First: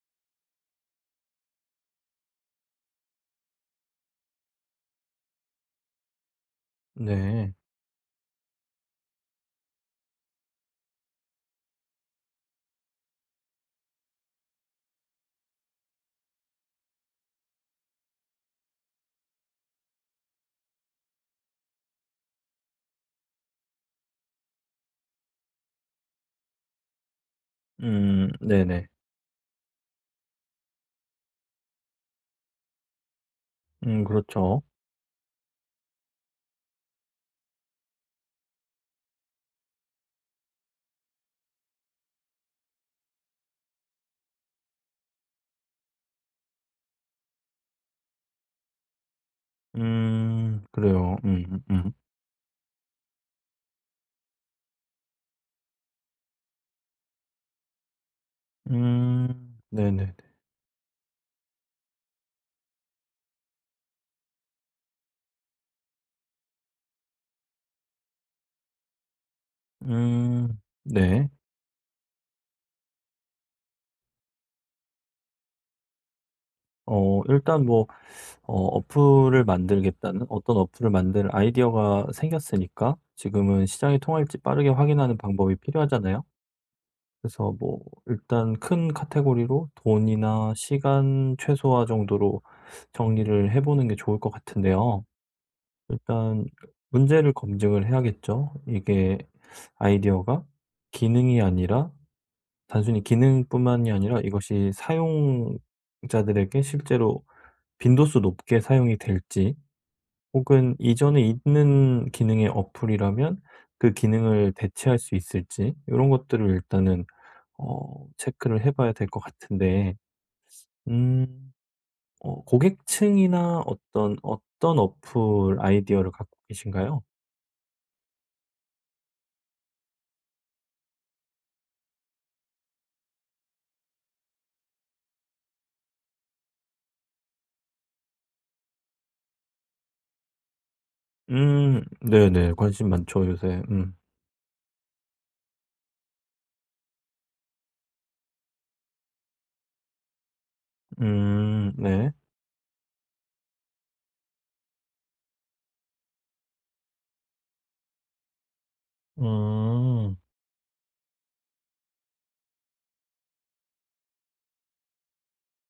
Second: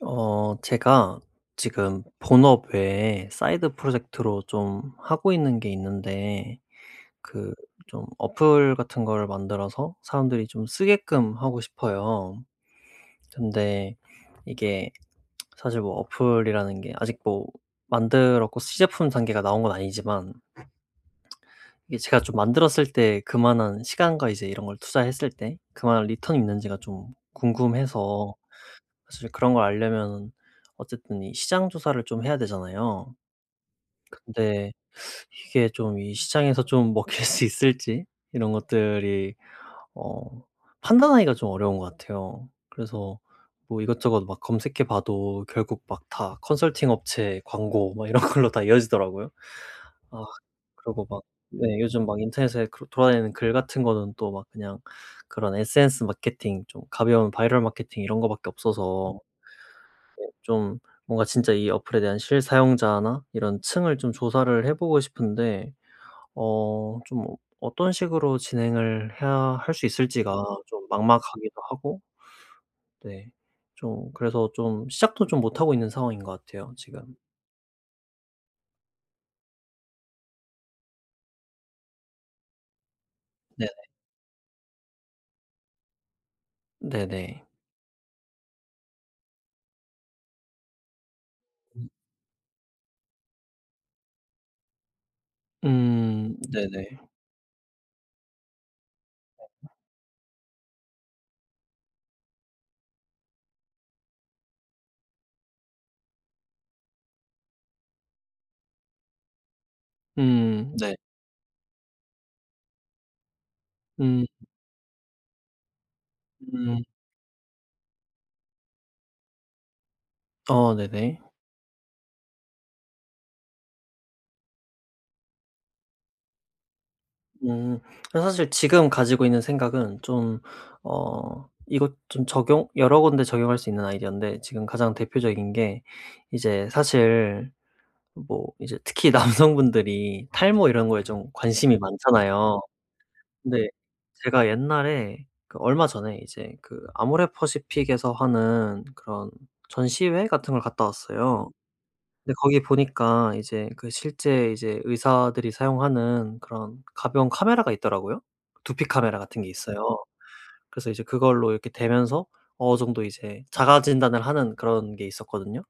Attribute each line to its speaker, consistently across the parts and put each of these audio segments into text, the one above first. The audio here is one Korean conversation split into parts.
Speaker 1: 어, 제가 지금 본업 외에 사이드 프로젝트로 좀 하고 있는 게 있는데,
Speaker 2: 네.
Speaker 1: 그 좀 어플 같은 거를 만들어서 사람들이 좀 쓰게끔 하고 싶어요. 근데 이게 사실 뭐 어플이라는 게 아직 뭐 만들었고 시제품 단계가 나온 건 아니지만, 이게 제가 좀 만들었을 때 그만한 시간과 이제 이런 걸 투자했을 때 그만한 리턴이 있는지가 좀 궁금해서.
Speaker 2: 네네.
Speaker 1: 사실 그런 걸 알려면 어쨌든 이 시장 조사를 좀 해야 되잖아요.
Speaker 2: 그렇죠.
Speaker 1: 근데 이게 좀 이 시장에서 좀 먹힐 수 있을지, 이런 것들이 어 판단하기가 좀 어려운 것 같아요. 그래서 뭐 이것저것 막 검색해 봐도 결국 막 다 컨설팅 업체 광고 막 이런 걸로 다 이어지더라고요. 아, 그리고
Speaker 2: 그래요.
Speaker 1: 막 네 요즘 막 인터넷에 그 돌아다니는 글 같은 거는 또 막 그냥 그런 SNS 마케팅, 좀 가벼운 바이럴 마케팅, 이런 거밖에 없어서
Speaker 2: 네네네.
Speaker 1: 좀 뭔가 진짜 이 어플에 대한 실사용자나 이런 층을 좀 조사를 해 보고 싶은데, 어 좀 어떤 식으로 진행을 해야 할 수 있을지가
Speaker 2: 음
Speaker 1: 좀
Speaker 2: 네.
Speaker 1: 막막하기도 하고, 네 좀 그래서 좀 시작도 좀 못하고 있는 상황인 것 같아요, 지금.
Speaker 2: 일단 뭐 어 어플을 만들겠다는 어떤 어플을 만들 아이디어가 생겼으니까 지금은
Speaker 1: 네네.
Speaker 2: 시장이 통할지 빠르게 확인하는 방법이 필요하잖아요.
Speaker 1: 네 네네.
Speaker 2: 그래서 뭐 일단 큰 카테고리로 돈이나 시간 최소화 정도로 정리를 해 보는 게 좋을 것 같은데요. 일단
Speaker 1: 네네.
Speaker 2: 문제를 검증을 해야겠죠. 이게 아이디어가 기능이 아니라 단순히 기능뿐만이 아니라 이것이 사용자들에게 실제로 빈도수 높게 사용이 될지 혹은
Speaker 1: 네.
Speaker 2: 이전에 있는 기능의 어플이라면 그
Speaker 1: 음
Speaker 2: 기능을 대체할 수 있을지 이런 것들을
Speaker 1: 음.
Speaker 2: 일단은 체크를 해봐야 될 것 같은데,
Speaker 1: 어 네네.
Speaker 2: 음, 고객층이나 어떤 어떤 어플 아이디어를 갖고 계신가요?
Speaker 1: 음. 그래서 사실 지금 가지고 있는 생각은 좀, 어 이것 좀 적용 여러 군데 적용할 수 있는 아이디어인데, 지금 가장 대표적인 게 이제 사실 뭐 이제 특히 남성분들이 탈모 이런 거에 좀 관심이
Speaker 2: 음. 네네.
Speaker 1: 많잖아요.
Speaker 2: 관심 많죠, 요새.
Speaker 1: 근데
Speaker 2: 음.
Speaker 1: 제가 옛날에 그 얼마 전에 이제 그 아모레 퍼시픽에서 하는 그런 전시회 같은 걸 갔다 왔어요.
Speaker 2: 음. 네.
Speaker 1: 근데 거기 보니까 이제 그 실제 이제 의사들이 사용하는 그런 가벼운 카메라가 있더라고요. 두피 카메라 같은 게 있어요.
Speaker 2: 음.
Speaker 1: 그래서 이제 그걸로 이렇게 대면서 어느 정도 이제 자가 진단을 하는 그런 게 있었거든요.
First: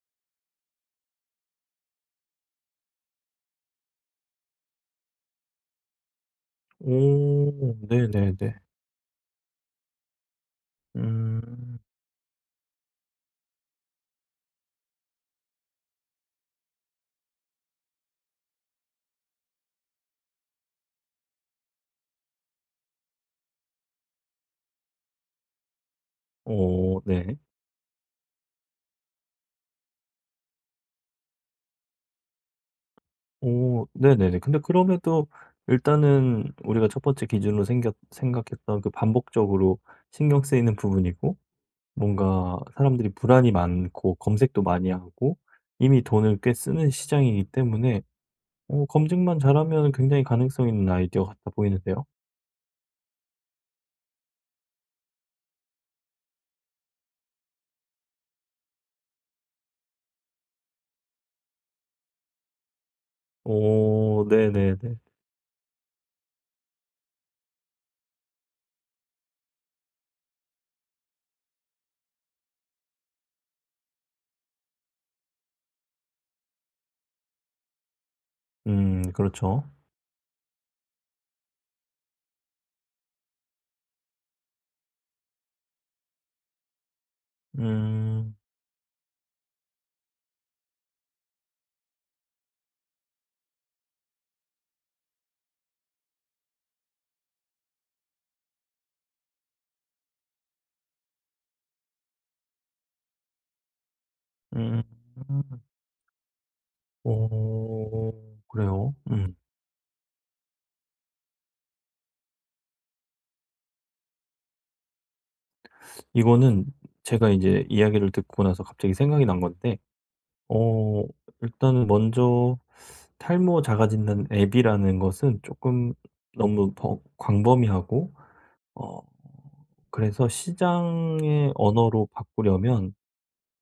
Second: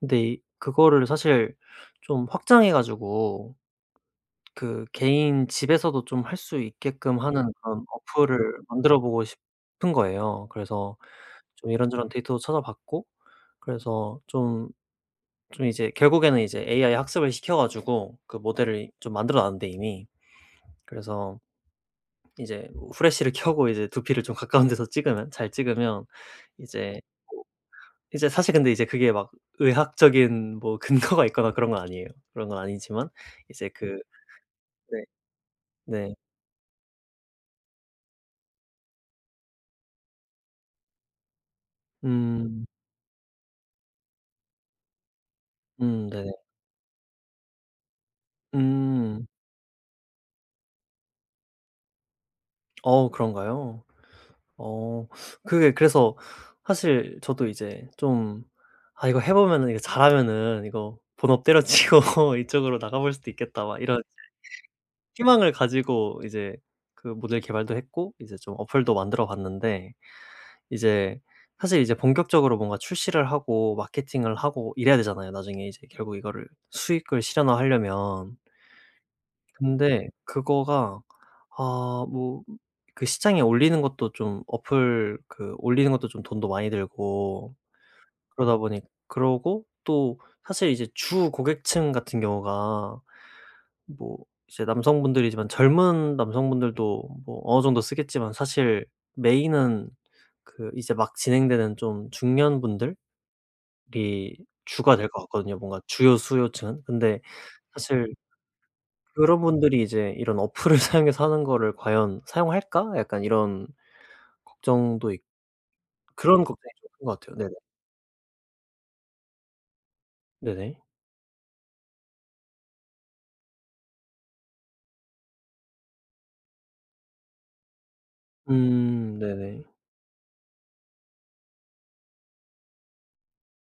Speaker 1: 근데 이 그거를 사실 좀 확장해 가지고 그 개인 집에서도 좀 할 수 있게끔 하는
Speaker 2: 오,
Speaker 1: 그런
Speaker 2: 네네네.
Speaker 1: 어플을 만들어 보고 싶은 거예요. 그래서 좀
Speaker 2: 음.
Speaker 1: 이런저런 데이터도 찾아봤고, 그래서 좀 이제 결국에는 이제 AI 학습을 시켜 가지고 그 모델을 좀 만들어 놨는데 이미. 그래서 이제 후레시를 켜고 이제 두피를 좀 가까운 데서 찍으면, 잘 찍으면 이제
Speaker 2: 오, 네.
Speaker 1: 뭐 이제 사실 근데 이제 그게 막 의학적인 뭐 근거가 있거나 그런 건 아니에요. 그런 건 아니지만 이제
Speaker 2: 오
Speaker 1: 그.
Speaker 2: 네네네. 근데
Speaker 1: 네.
Speaker 2: 그럼에도
Speaker 1: 네.
Speaker 2: 일단은 우리가 첫 번째 기준으로 생겼 생각했던 그 반복적으로 신경 쓰이는 부분이고, 뭔가
Speaker 1: 음.
Speaker 2: 사람들이 불안이 많고 검색도 많이 하고 이미
Speaker 1: 네네.
Speaker 2: 돈을 꽤 쓰는 시장이기 때문에
Speaker 1: 음.
Speaker 2: 검증만 잘하면 굉장히 가능성 있는 아이디어 같아 보이는데요.
Speaker 1: 어 그런가요? 어. 그게 그래서 사실 저도 이제 좀 '아 이거 해 보면은 이거 잘하면은 이거 본업 때려치고 이쪽으로 나가볼 수도 있겠다.' 막 이런
Speaker 2: 오 네네네.
Speaker 1: 희망을 가지고 이제 그 모델 개발도 했고 이제 좀 어플도 만들어 봤는데, 이제 사실 이제 본격적으로 뭔가 출시를 하고 마케팅을 하고 이래야 되잖아요. 나중에 이제 결국 이거를 수익을 실현화하려면.
Speaker 2: 그렇죠.
Speaker 1: 근데 그거가 아 뭐 그 시장에 올리는 것도 좀 어플 그 올리는 것도 좀 돈도 많이 들고
Speaker 2: 음.
Speaker 1: 그러다 보니, 그러고 또 사실 이제 주 고객층 같은 경우가 뭐 이제 남성분들이지만 젊은 남성분들도 뭐 어느 정도 쓰겠지만, 사실 메인은 그 이제 막 진행되는 좀 중년분들이
Speaker 2: 음.
Speaker 1: 주가 될 것 같거든요, 뭔가 주요 수요층은. 근데 사실
Speaker 2: 오, 그래요? 음.
Speaker 1: 그런 분들이 이제 '이런 어플을 사용해서 하는 거를 과연 사용할까?' 약간 이런 걱정도 있 그런
Speaker 2: 이거는
Speaker 1: 걱정이 좀 큰 것
Speaker 2: 제가
Speaker 1: 같아요. 네네.
Speaker 2: 이제 이야기를 듣고 나서 갑자기 생각이 난 건데,
Speaker 1: 네네.
Speaker 2: 어 일단 먼저 탈모 자가 진단 앱이라는 것은 조금 너무 버 광범위하고, 어
Speaker 1: 네네.
Speaker 2: 그래서 시장의 언어로 바꾸려면,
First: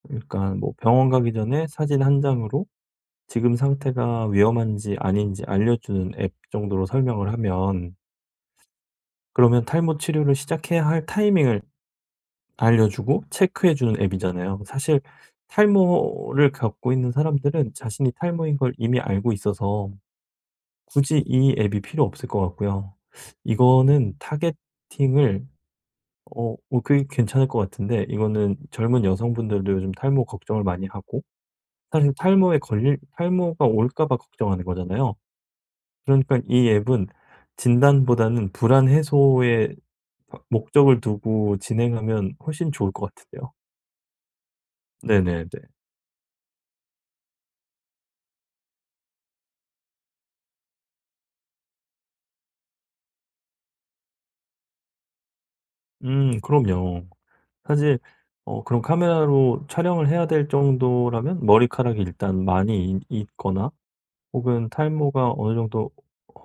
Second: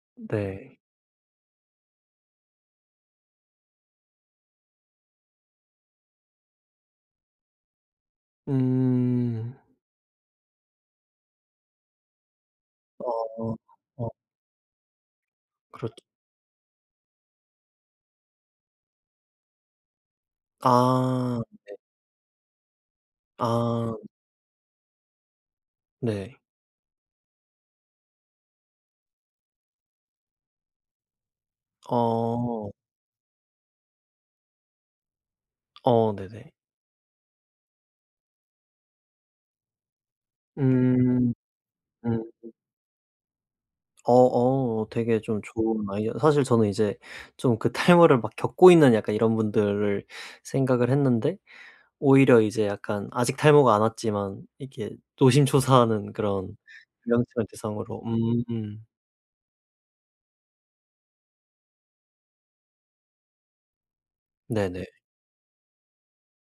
Speaker 2: 그러니까 뭐
Speaker 1: 네.
Speaker 2: 병원 가기 전에 사진 한 장으로 지금 상태가 위험한지 아닌지 알려주는 앱 정도로 설명을 하면,
Speaker 1: 음.
Speaker 2: 그러면 탈모 치료를 시작해야 할 타이밍을
Speaker 1: 어.
Speaker 2: 알려주고 체크해 주는
Speaker 1: 어
Speaker 2: 앱이잖아요. 사실
Speaker 1: 그렇죠.
Speaker 2: 탈모를 겪고 있는 사람들은 자신이 탈모인 걸 이미 알고 있어서 굳이
Speaker 1: 아.
Speaker 2: 이 앱이 필요 없을 것 같고요.
Speaker 1: 아
Speaker 2: 이거는 타겟팅을
Speaker 1: 네.
Speaker 2: 그게 괜찮을 것 같은데 이거는 젊은 여성분들도 요즘 탈모 걱정을 많이 하고, 사실 탈모에
Speaker 1: 어.
Speaker 2: 걸릴 탈모가 올까 봐 걱정하는 거잖아요.
Speaker 1: 어
Speaker 2: 그러니까
Speaker 1: 네네.
Speaker 2: 이 앱은 진단보다는 불안 해소에 목적을
Speaker 1: 음.
Speaker 2: 두고
Speaker 1: 음.
Speaker 2: 진행하면 훨씬 좋을 것 같은데요.
Speaker 1: 어어 되게 좀
Speaker 2: 네네네.
Speaker 1: 좋은 아이디어 사실 저는 이제 좀 그 탈모를 막 겪고 있는 약간 이런 분들을 생각을 했는데, 오히려 이제 약간 아직 탈모가 안 왔지만 이렇게 노심초사하는 그런
Speaker 2: 그럼요.
Speaker 1: 명칭을
Speaker 2: 사실,
Speaker 1: 대상으로.
Speaker 2: 그런
Speaker 1: 음.
Speaker 2: 카메라로 촬영을 해야 될 정도라면 머리카락이 일단 많이 있거나 혹은
Speaker 1: 네네.
Speaker 2: 탈모가 어느 정도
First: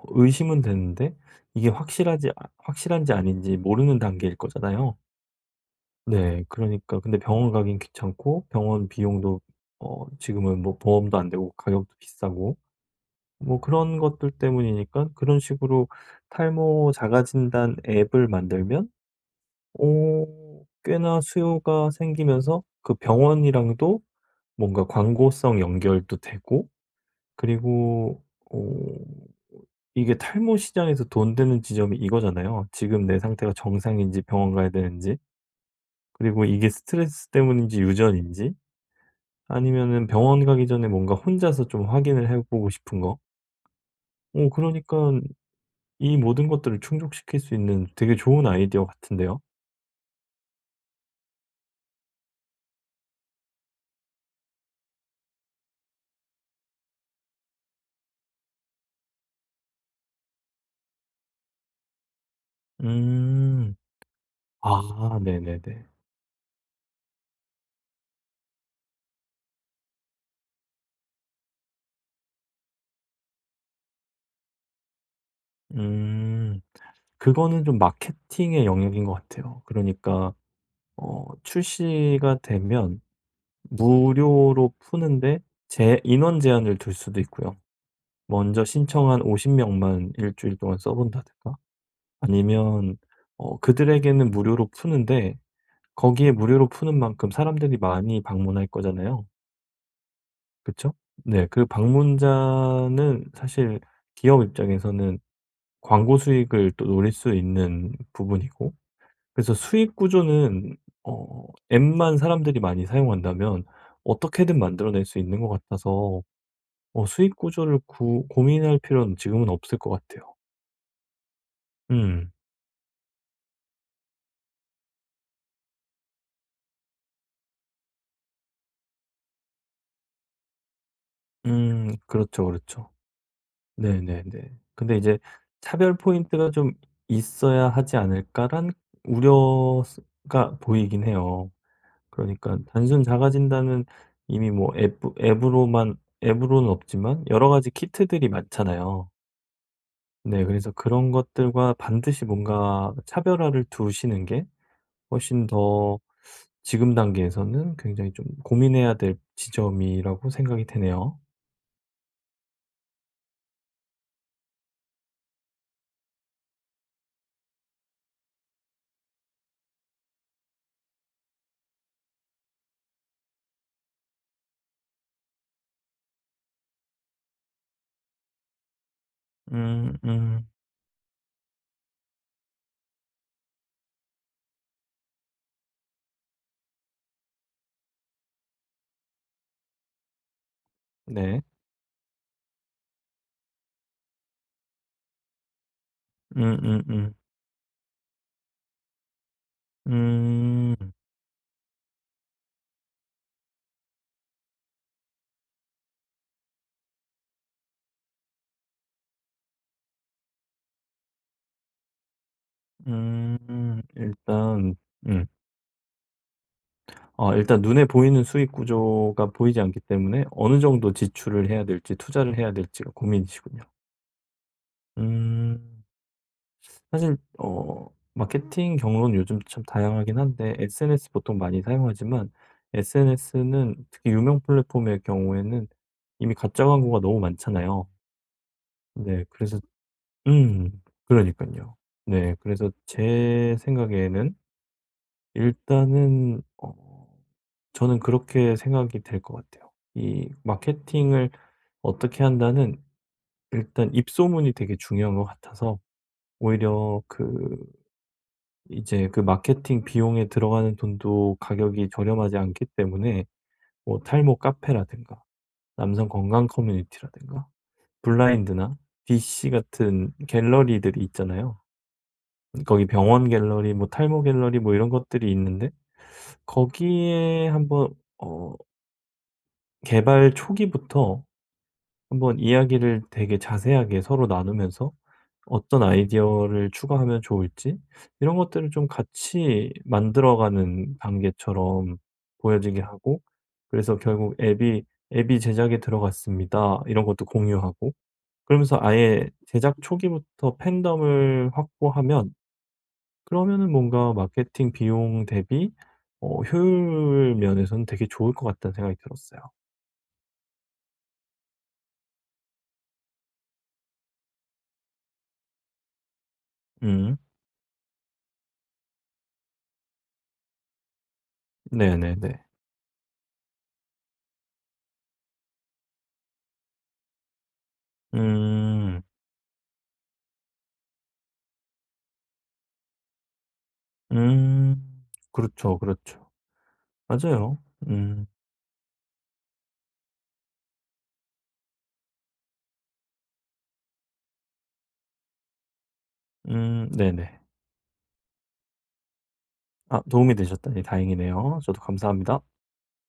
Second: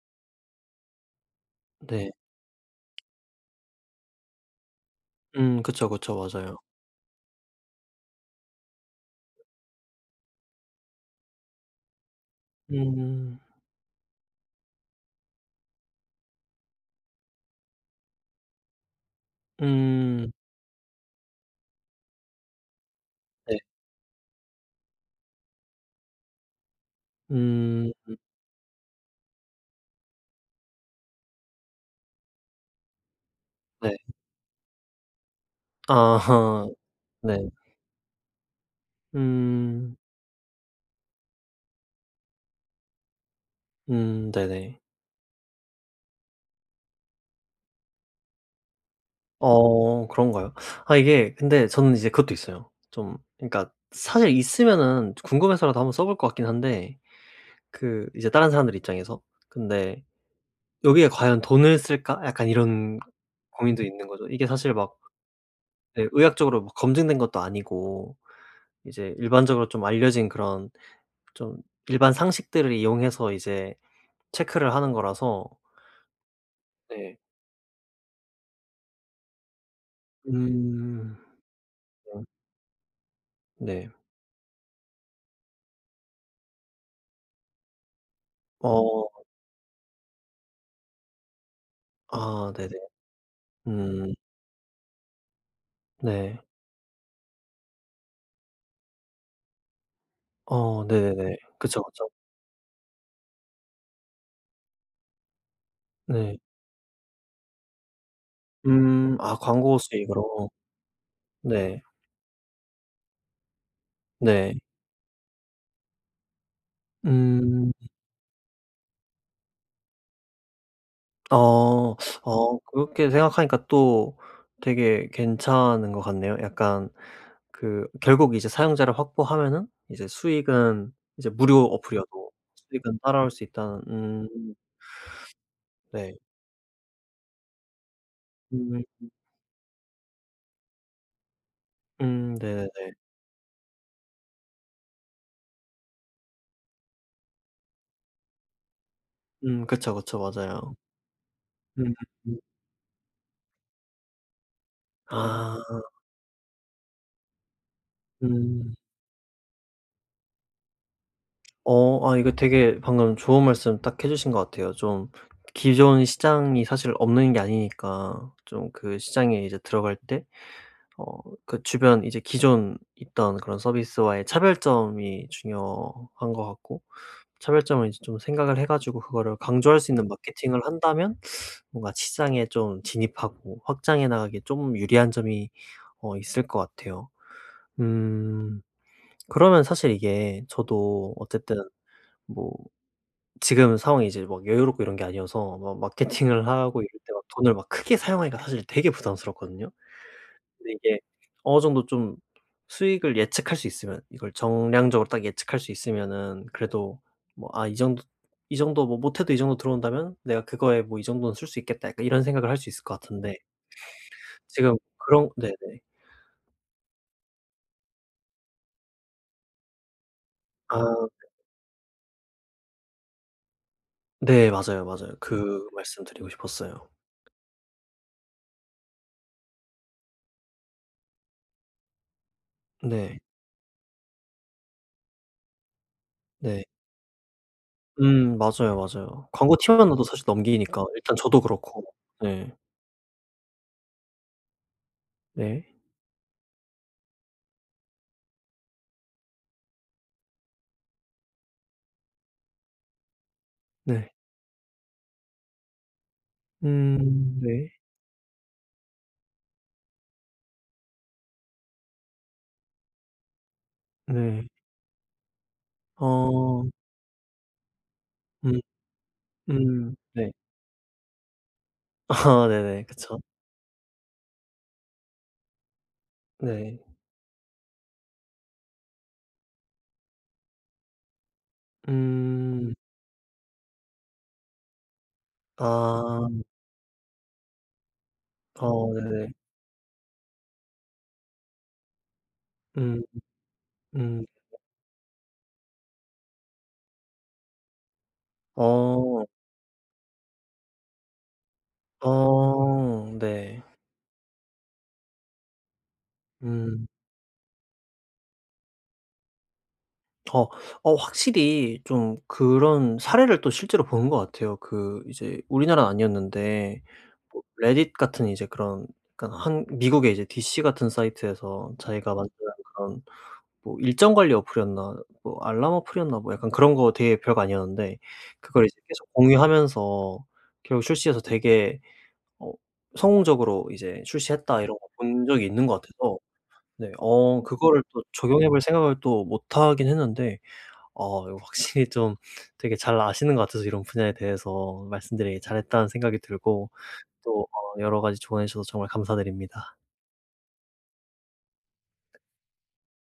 Speaker 2: 의심은 되는데 이게
Speaker 1: 네.
Speaker 2: 확실한지 아닌지 모르는 단계일 거잖아요.
Speaker 1: 그쵸, 그쵸.
Speaker 2: 네.
Speaker 1: 맞아요.
Speaker 2: 그러니까 근데 병원 가긴 귀찮고 병원 비용도 지금은 뭐 보험도 안 되고 가격도 비싸고
Speaker 1: 음.
Speaker 2: 뭐 그런 것들 때문이니까, 그런 식으로 탈모 자가 진단 앱을 만들면
Speaker 1: 음.
Speaker 2: 오, 꽤나 수요가 생기면서 그
Speaker 1: 네.
Speaker 2: 병원이랑도 뭔가 광고성 연결도 되고,
Speaker 1: 음
Speaker 2: 그리고 어 이게 탈모 시장에서 돈 되는 지점이 이거잖아요. 지금 내 상태가
Speaker 1: 네.
Speaker 2: 정상인지 병원 가야 되는지, 그리고
Speaker 1: 아하.
Speaker 2: 이게 스트레스
Speaker 1: 네.
Speaker 2: 때문인지 유전인지,
Speaker 1: 음.
Speaker 2: 아니면은 병원 가기 전에 뭔가 혼자서 좀 확인을 해 보고 싶은 거. 그러
Speaker 1: 네네.
Speaker 2: 니까 이 모든 것들을 충족시킬 수 있는 되게 좋은 아이디어 같은데요.
Speaker 1: 어 그런가요? 아 이게 근데 저는 이제 그것도 있어요. 좀 그러니까 사실 있으면은 궁금해서라도 한번 써볼 것 같긴 한데, 그 이제 다른 사람들 입장에서. 근데 '여기에 과연 돈을 쓸까?' 약간 이런
Speaker 2: 음.
Speaker 1: 고민도 있는 거죠. 이게 사실 막
Speaker 2: 아 네네네.
Speaker 1: 예 의학적으로 막 검증된 것도 아니고 이제 일반적으로 좀 알려진 그런 좀 일반 상식들을 이용해서 이제 체크를 하는 거라서.
Speaker 2: 음.
Speaker 1: 네.
Speaker 2: 그거는 좀 마케팅의 영역인 것 같아요. 그러니까
Speaker 1: 음. 네.
Speaker 2: 출시가 되면
Speaker 1: 네.
Speaker 2: 무료로 푸는데 제 인원 제한을 둘 수도 있고요. 먼저
Speaker 1: 어.
Speaker 2: 신청한 50명 명만 일 주일 동안 써 본다든가,
Speaker 1: 아 네네.
Speaker 2: 아니면
Speaker 1: 음.
Speaker 2: 그들에게는 무료로 푸는데, 거기에
Speaker 1: 네.
Speaker 2: 무료로 푸는 만큼 사람들이 많이 방문할 거잖아요.
Speaker 1: 어
Speaker 2: 그쵸?
Speaker 1: 네네네.
Speaker 2: 네. 그
Speaker 1: 그쵸, 그쵸.
Speaker 2: 방문자는 사실 기업 입장에서는 광고
Speaker 1: 네.
Speaker 2: 수익을 또 노릴 수 있는 부분이고,
Speaker 1: 음. 아
Speaker 2: 그래서
Speaker 1: 광고
Speaker 2: 수익
Speaker 1: 수익으로.
Speaker 2: 구조는 어
Speaker 1: 네.
Speaker 2: 앱만 사람들이 많이 사용한다면
Speaker 1: 네.
Speaker 2: 어떻게든 만들어낼 수 있는 것 같아서 수익
Speaker 1: 음.
Speaker 2: 구조를 구 고민할 필요는 지금은 없을 것 같아요.
Speaker 1: 어.
Speaker 2: 음.
Speaker 1: 어 그렇게 생각하니까 또 되게 괜찮은 것 같네요. 약간 그 결국 이제 사용자를 확보하면은 이제 수익은 이제 무료
Speaker 2: 음.
Speaker 1: 어플이어도
Speaker 2: 그렇죠, 그렇죠.
Speaker 1: 수익은 따라올 수 있다는.
Speaker 2: 네네네. 근데 이제 차별
Speaker 1: 네.
Speaker 2: 포인트가 좀 있어야 하지 않을까란
Speaker 1: 음.
Speaker 2: 우려가 보이긴 해요. 그러니까
Speaker 1: 네네네.
Speaker 2: 단순 자가진단은 이미 뭐 앱 앱으로만 앱으로는 없지만 여러 가지 키트들이 많잖아요.
Speaker 1: 그쵸, 그쵸.
Speaker 2: 네. 그래서
Speaker 1: 맞아요.
Speaker 2: 그런 것들과
Speaker 1: 음.
Speaker 2: 반드시
Speaker 1: 음.
Speaker 2: 뭔가 차별화를 두시는 게 훨씬
Speaker 1: 아
Speaker 2: 더 지금 단계에서는 굉장히 좀
Speaker 1: 음.
Speaker 2: 고민해야 될 지점이라고 생각이 되네요.
Speaker 1: 어 아 이거 되게 방금 좋은 말씀 딱 해 주신 것 같아요. 좀 기존 시장이 사실 없는 게 아니니까 좀 그 시장에 이제 들어갈 때 어 그 주변 이제 기존 있던 그런 서비스와의 차별점이 중요한 것 같고, 차별점을 이제 좀 생각을 해 가지고 그거를 강조할 수
Speaker 2: 음
Speaker 1: 있는
Speaker 2: 음.
Speaker 1: 마케팅을 한다면 뭔가 시장에 좀 진입하고 확장해 나가기에 좀 유리한 점이 어 있을 것 같아요. 음 그러면 사실 이게 저도
Speaker 2: 네.
Speaker 1: 어쨌든 뭐 지금 상황이 이제 막 여유롭고 이런 게 아니어서 막 마케팅을 하고 이럴
Speaker 2: 음음음.
Speaker 1: 때 막 돈을 막 크게 사용하기가 사실 되게 부담스럽거든요. 근데
Speaker 2: 음.
Speaker 1: 이게 어느 정도 좀 수익을 예측할 수 있으면, 이걸 정량적으로 딱 예측할 수 있으면은 그래도 뭐 '아 이 정도 이 정도 뭐 못해도 이 정도 들어온다면 내가 그거에 뭐 이 정도는 쓸 수 있겠다.' 약간 이런 생각을 할 수 있을 것 같은데
Speaker 2: 음. 일단
Speaker 1: 지금
Speaker 2: 음.
Speaker 1: 그런. 네네.
Speaker 2: 일단 눈에 보이는 수익 구조가 보이지 않기 때문에 어느 정도
Speaker 1: 아
Speaker 2: 지출을 해야 될지 투자를 해야 될지가 고민이시군요.
Speaker 1: 네 맞아요, 맞아요. 그
Speaker 2: 음.
Speaker 1: 말씀 드리고 싶었어요.
Speaker 2: 사실 마케팅 경로는 요즘 참 다양하긴 한데 SNS 보통 많이 사용하지만
Speaker 1: 네.
Speaker 2: SNS는 특히 유명 플랫폼의 경우에는 이미 가짜
Speaker 1: 네.
Speaker 2: 광고가 너무 많잖아요.
Speaker 1: 맞아요,
Speaker 2: 네.
Speaker 1: 맞아요. 광고
Speaker 2: 그래서
Speaker 1: 티만 나도 사실
Speaker 2: 음.
Speaker 1: 넘기니까
Speaker 2: 그
Speaker 1: 일단
Speaker 2: 러니
Speaker 1: 저도
Speaker 2: 까요
Speaker 1: 그렇고.
Speaker 2: 네.
Speaker 1: 네.
Speaker 2: 그래서 제 생각에는
Speaker 1: 네.
Speaker 2: 일단은 저는 그렇게 생각이 될 것 같아요. 이 마케팅을 어떻게 한다는, 일단
Speaker 1: 네.
Speaker 2: 입소문이 되게 중요한 것 같아서, 오히려 그
Speaker 1: 네.
Speaker 2: 이제 그 마케팅 비용에 들어가는 돈도 가격이 저렴하지 않기 때문에 뭐 탈모
Speaker 1: 네.
Speaker 2: 카페라든가 남성 건강
Speaker 1: 어
Speaker 2: 커뮤니티라든가
Speaker 1: 음
Speaker 2: 블라인드나 DC 같은
Speaker 1: 네.
Speaker 2: 갤러리들이 있잖아요.
Speaker 1: 아
Speaker 2: 거기
Speaker 1: 네네. 그쵸.
Speaker 2: 병원 갤러리, 뭐 탈모 갤러리, 뭐 이런 것들이 있는데,
Speaker 1: 네.
Speaker 2: 거기에 한번 어 개발 초기부터 한번
Speaker 1: 음.
Speaker 2: 이야기를 되게 자세하게 서로 나누면서 어떤
Speaker 1: 아.
Speaker 2: 아이디어를 추가하면 좋을지 이런 것들을 좀
Speaker 1: 어 네네.
Speaker 2: 같이 만들어가는 단계처럼 보여지게
Speaker 1: 음
Speaker 2: 하고, 그래서
Speaker 1: 음.
Speaker 2: 결국 앱이 "앱이 제작에 들어갔습니다." 이런 것도 공유하고, 그러면서
Speaker 1: 어.
Speaker 2: 아예 제작 초기부터 팬덤을 확보하면,
Speaker 1: 어 네.
Speaker 2: 그러면은 뭔가 마케팅 비용 대비
Speaker 1: 음.
Speaker 2: 효율 면에서는 되게 좋을 것 같다는 생각이 들었어요.
Speaker 1: 어 어 확실히 좀 그런 사례를 또 실제로 본 것 같아요. 그 이제 우리나라는 아니었는데
Speaker 2: 음.
Speaker 1: 뭐 레딧 같은 이제 그런 약간 한 미국의 이제 DC 같은 사이트에서 자기가 만든
Speaker 2: 네네네.
Speaker 1: 그런 뭐 일정 관리 어플이었나 뭐 알람 어플이었나 뭐 약간 그런 거 되게 별거 아니었는데, 그걸 이제
Speaker 2: 음.
Speaker 1: 계속 공유하면서 결국 출시해서 되게 어 성공적으로 이제 '출시했다.' 이런 거
Speaker 2: 음.
Speaker 1: 본 적이 있는 것
Speaker 2: 그렇죠,
Speaker 1: 같아서.
Speaker 2: 그렇죠.
Speaker 1: 네 어
Speaker 2: 맞아요.
Speaker 1: 그거를 또
Speaker 2: 음.
Speaker 1: 적용해 볼 생각을 또 못 하긴 했는데, 어 이거 확실히 좀 되게 잘 아시는 것 같아서 이런 분야에 대해서 말씀드리길 잘했다는 생각이 들고,
Speaker 2: 음. 네네.
Speaker 1: 또 어 여러 가지 조언해 주셔서 정말 감사드립니다.
Speaker 2: 아 도움이 되셨다니 다행이네요. 저도 감사합니다.